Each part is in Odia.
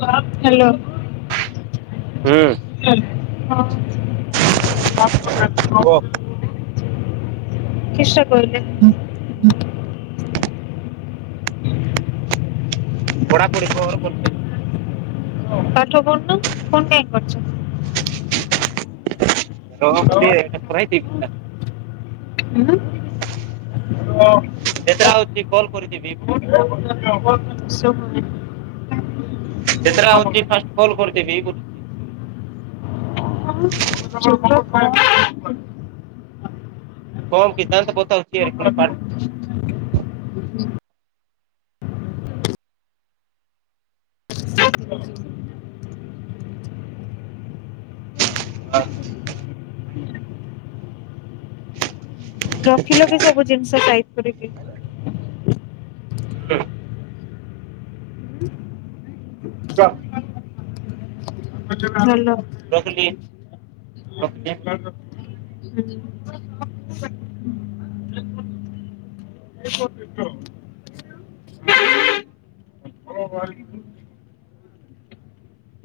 ହାଲୋ। ହୁଁ। ପଢାପଢି [inaudible] ଶେଷ କରିଦେ। [inaudible] ପଢ଼ା ପଢ଼ି କର ବୋଲେ। ପାଠ ପଢ଼ୁନ ଫୋନ କାହିଁ କରୁଚ। ରହ ଫ୍ରି ଏଟା କରାଇଥିବି ହଲୋ-ହ। ଯେତେଟା ହଉଛି କଲ କରିଥିବି। [inaudible] ଯେତେଟା ହଉଛି ଫାଷ୍ଟ କଲ କରିଦବି [inaudible] କଣ ସିଧାନ୍ତ ପଚାରୁଛି ୟାର ପୁଣି କାଲିଠୁ [inaudible] [inaudible] ରଖିଲ କି ସବୁ ଜିନିଷ ଟାଇପ କରିକି? [inaudible] [inaudible] ହାଲୋ। [inaudible] ରଖିଲି ରଖିଲି [inaudible] [inaudible]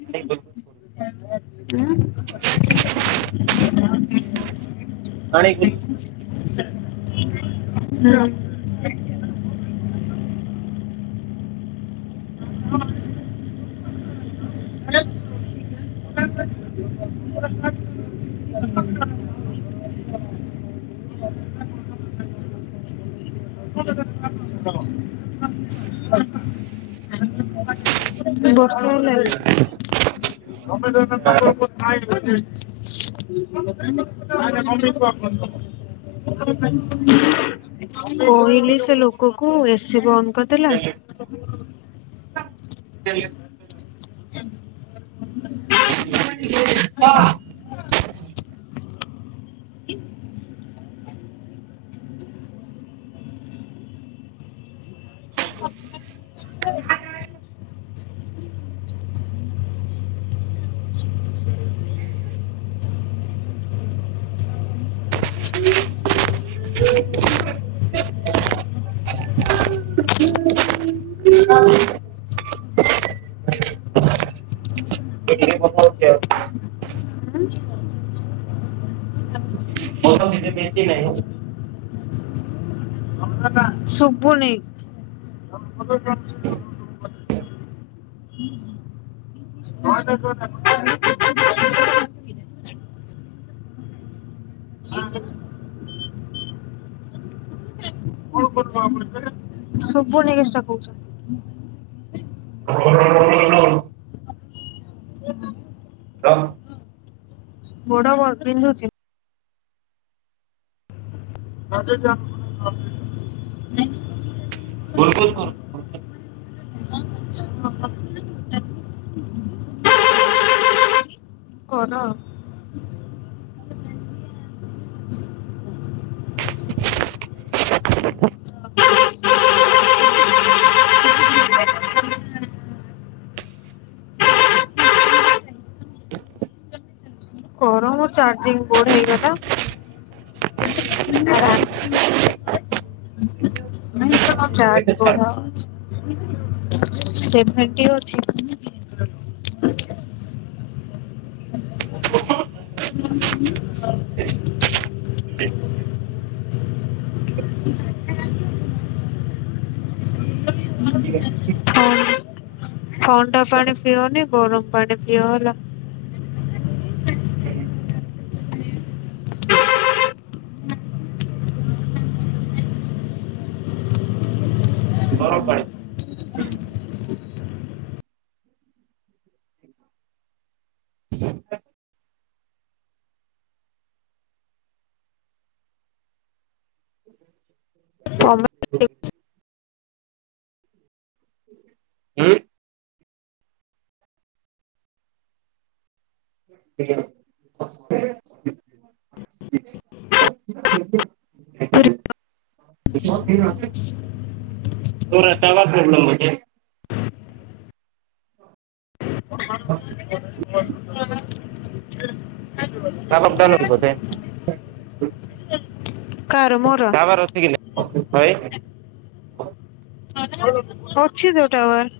ପାଣି ଗୁଲ ପା ବୁ ହଁ। ଉଁ ବର୍ଷା ହେଲା। ସମମେଦାନ ନବର। [inaudible] [inaudible] କହିଲି ସେ ଲୋକ କୁ ଏସିି ବନ୍ଦ କରିଦେଲା। ହଁ ହଁ। ସେ ମ ସେ ବେଶୀ ନାହିଁ। [inaudible] ସୁବୁ ନେଇ। ହଁ। ହଁ। ସବୁର୍ଣକ ସେଟା କହୁଛନ୍ତି। ବୋଡ ପିନ୍ଧୁଛି। [unintelligible] ଗୁଲଗୁଲ କରୁଛି [inaudible] କର। ହ [inaudible] ହ। ହଁ ମୋ ଚାର୍ଜିଂ ବୋର୍ଡ ହେଇଗଲା। [unintelligible] ଚାର୍ଜ ବୋର୍ଡ [unintelligible] [inaudible] [inaudible] ହ ଆ ଥଣ୍ଡା ପାଣି ପିଓନି ଗରମ୍ ପାଣି ପିଓ ହେଲା। [unintelligible] ଗରମ୍ ପାଣି। ହୁଁ [unintelligible] [unintelligible] [unintelligible] [unintelligible] [unintelligible] ହଁ ଅସ୍ ଟାୱାର ଡାଉନ୍ ଅଛି ବୋଧେ [unintelligible] କାହାର ମୋର? [unintelligible] ଅଛି ତ ଟାୱାର୍।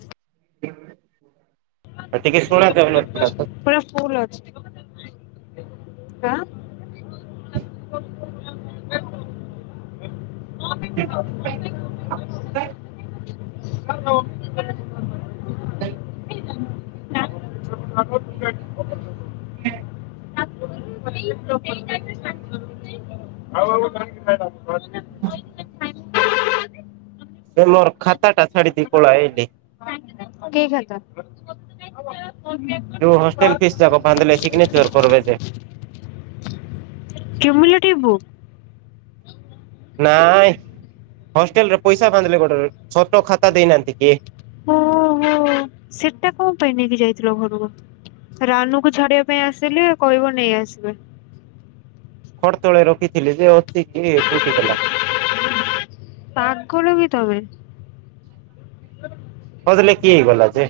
ଆ ଟିକେ ଶୁଣ [unintelligible] [unintelligible] ଆଁ [unintelligible] [inaudible] [inaudible] [inaudible] [inaudible] [inaudible] ଦେ ମୋର୍ ଖାତା ଟା ଛାଡ଼ିଦେଇ ପଳାଏ ଦେ। କି ଖାତା? ଯୋଉ ହଷ୍ଟେଲ [unintelligible] [unintelligible] ନାଇଁ। ହଷ୍ଟେଲରେ ପଇସା [unintelligible] ଛୋଟ ଖାତା ଦେଇନାହାନ୍ତି କି? ଓ ହୋ। ସେଟା କଣ ପାଇଁ ନେଇକି ଯାଇଥିଲ ଘରକୁ? ରାନୁକୁ ଛାଡିବା ପାଇଁ ଆସିଲେ କହିବ ନେଇ ଆସିବେ। ଖଟ୍ ତଳେ ରଖିଥିଲି ଯେ ଅଛି କି କୋଉଠି ଗଲା? ପାଗଳ କି ତମେ। ହଜିଲେ କିଏ ଗଲା ଯେ?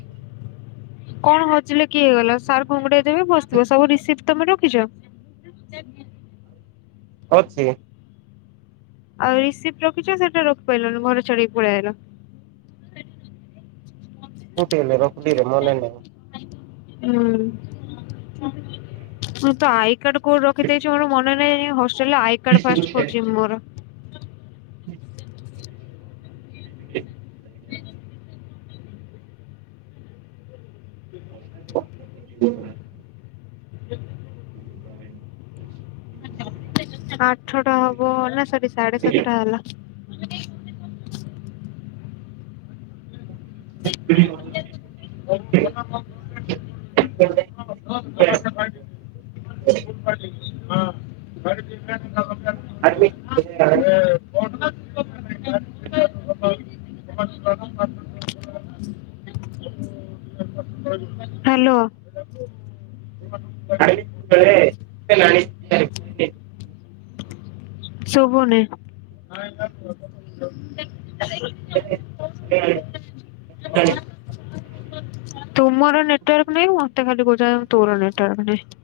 କଣ ହଜିଲେ କିଏ ହେଇଗଲା, ସାର୍ ଘୁଙ୍ଗୁଡେଇଦେବେ ବସିଥିବ। ସବୁ ରିସିପ୍ଟ ତମେ ରଖିଚ? [inaudible] ଅଛି। ଆଉ ରିସିପ୍ଟ ରଖିଚ ସେଟା ରଖି ପାରିଲନି ଘରେ ଛାଡିକି ପଳେଇ ଆଇଲ। କୋଉଠି ହେଲେ ରକ୍ତିରେ ମନେ ନାହିଁ। ହୁଁ ମୁତ ଆଇ କାର୍ଡ କୋଉ ରଖି ଦେଇଚି ମୋର ମନେ ନାହିଁ ଏଇନା ହଷ୍ଟେ ହଷ୍ଟେଲରେ ଆଇ କାର୍ଡ ଫାଷ୍ଟ ଖୋଜିମି ମୋର। [inaudible] [inaudible] [inaudible] [unintelligible] ଆଠଟା ହବ ନା ସରି ସାଢେ ସାତଟା ହେଲା‌। [unintelligible] [unintelligible] [unintelligible] ହଁ ଘରେ ଆଡ଼ିମି ହାଲୋ। [unintelligible] ନାହିଁ ତଳେ ଏନାଇଁ ସୁବୁନି। [unintelligible] ତୁମର ନେଟୱାର୍କ ନାଇଁ ମତେ ଖାଲି କହୁଚ ତୋର ନେଟୱାର୍କ ନାହିଁ।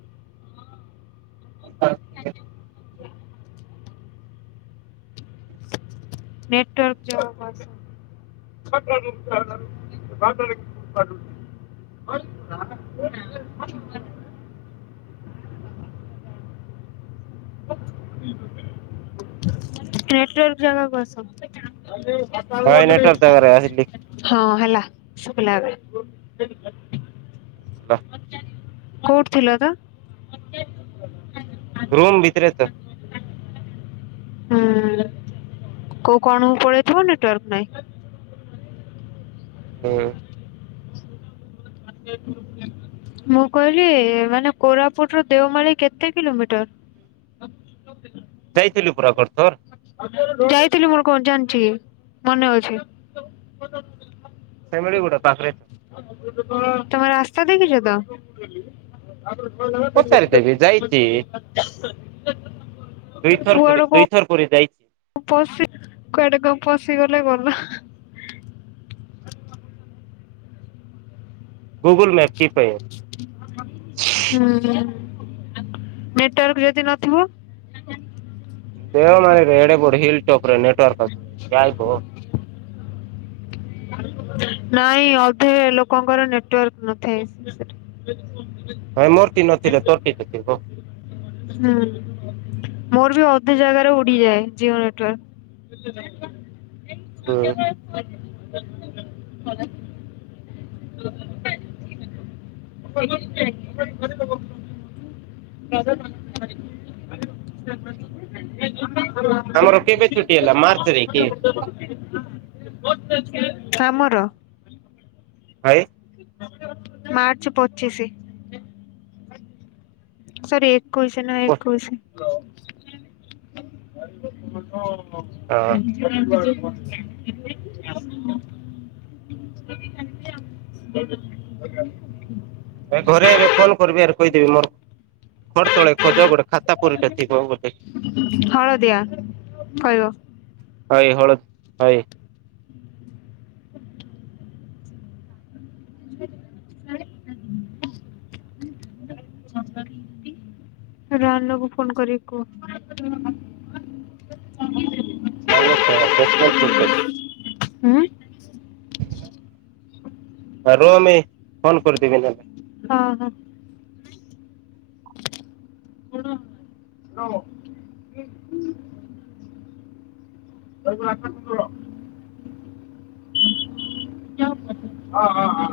ନେଟୱର୍କ ଯବା ପାସ [unintelligible] [unintelligible] ନେଟୱାର୍କ ଜାଗାକୁ ଆସ। ହଁ ନେଟୱାର୍କ ଜାଗାରେ ଆସିଲି [unintelligible] ହଁ ହେଲା ଶୁଭିଲା ଏବେ। କୋଉଠି ଥିଲତ? ରୁମ୍ ଭିତରେତ। ହୁଁ। କୋଉ କଣକୁ ପଳେଇଥିବ ନେଟୱାର୍କ ନାହିଁ। ହୁଁ। [unintelligible] ମୁଁ କହିଲି ମାନେ କୋରାପୁଟରୁ ଦେଓମାଳିୀ କେତେ କିଲୋମିଟର୍? ଯାଇଥିଲି ପୁରା ଏ ବର୍ତ୍ତ ଯାଇଥିଲି ମୋର କଣ ଜାଣିଚି ମନେ ଅଛି? ସେମାଳି କୋଉଟା ପାଖରେ ତମେ ରାସ୍ତା ଦେଖିଚତ? ପଚାରିଦେବି [unintelligible] ଦେଇଥର ପୁରେ ଦେଇଥର ପୁରେ ଯାଇ ପଶି କୁଆଡ଼େ କଣ ପଶିଗଲେ ଗଲା। ଗୁଗୁଲ୍ ମ୍ୟାପ୍ କି ପାଇଁ। ହୁଁ ହୁଁ ନେଟୱାର୍କ ଯଦି ନଥିବ? ଦେଓମାଳିରେ ଏଡ଼େ ବଡ଼ ହିଲ୍ ଟୋପରେ ନେଟୱାର୍କ୍ ଆସେ କାଇଁଗୋ ନାଇଁ ଅଧେ ଲୋକଙ୍କର ନେଟୱାର୍କ ନଥାଏ। [unintelligible] ହଁ ମୋରତି ନଥିଲେ ତୋରକିତ ଥିବ। ହୁଁ ମୋର ବି ଅଧେ ଜାଗାରେ ଉଡିଯାଏ ଜିଓ ନେଟୱାର୍କ। ହୁଁ [unintelligible] [unintelligible] [unintelligible] [unintelligible] ଆମର କେବେ ଛୁଟି ହେଲା ମାର୍ଚ୍ଚରେ କି? [unintelligible] ଆମର। [unintelligible] ମାର୍ଚ୍ଚ ପଚିଶି। ସରି ଏକୋଇଶି ନା ହଁ ଏକୋଇଶି। [unintelligible] [unintelligible] ଏ ଘରେ ଏବେ ଫୋନ କରିବି ଆରେ କହିଦେବି ମୋର ଖର ତଳେ ଖୋଜ ଗୋଡେ ହଳଦିଆ କହିବ? ଭାଇ ହଳଦ ଭାଇ [unintelligible] [unintelligible] ଫୋନ କରିକି କୁହ? ହଁ [unintelligible] [unintelligible] ଫୋନ କରିଦେବି ନହେଲେ ହଁ ହଁ। [unintelligible] [unintelligible] ହଁ ହଁ ହଁ।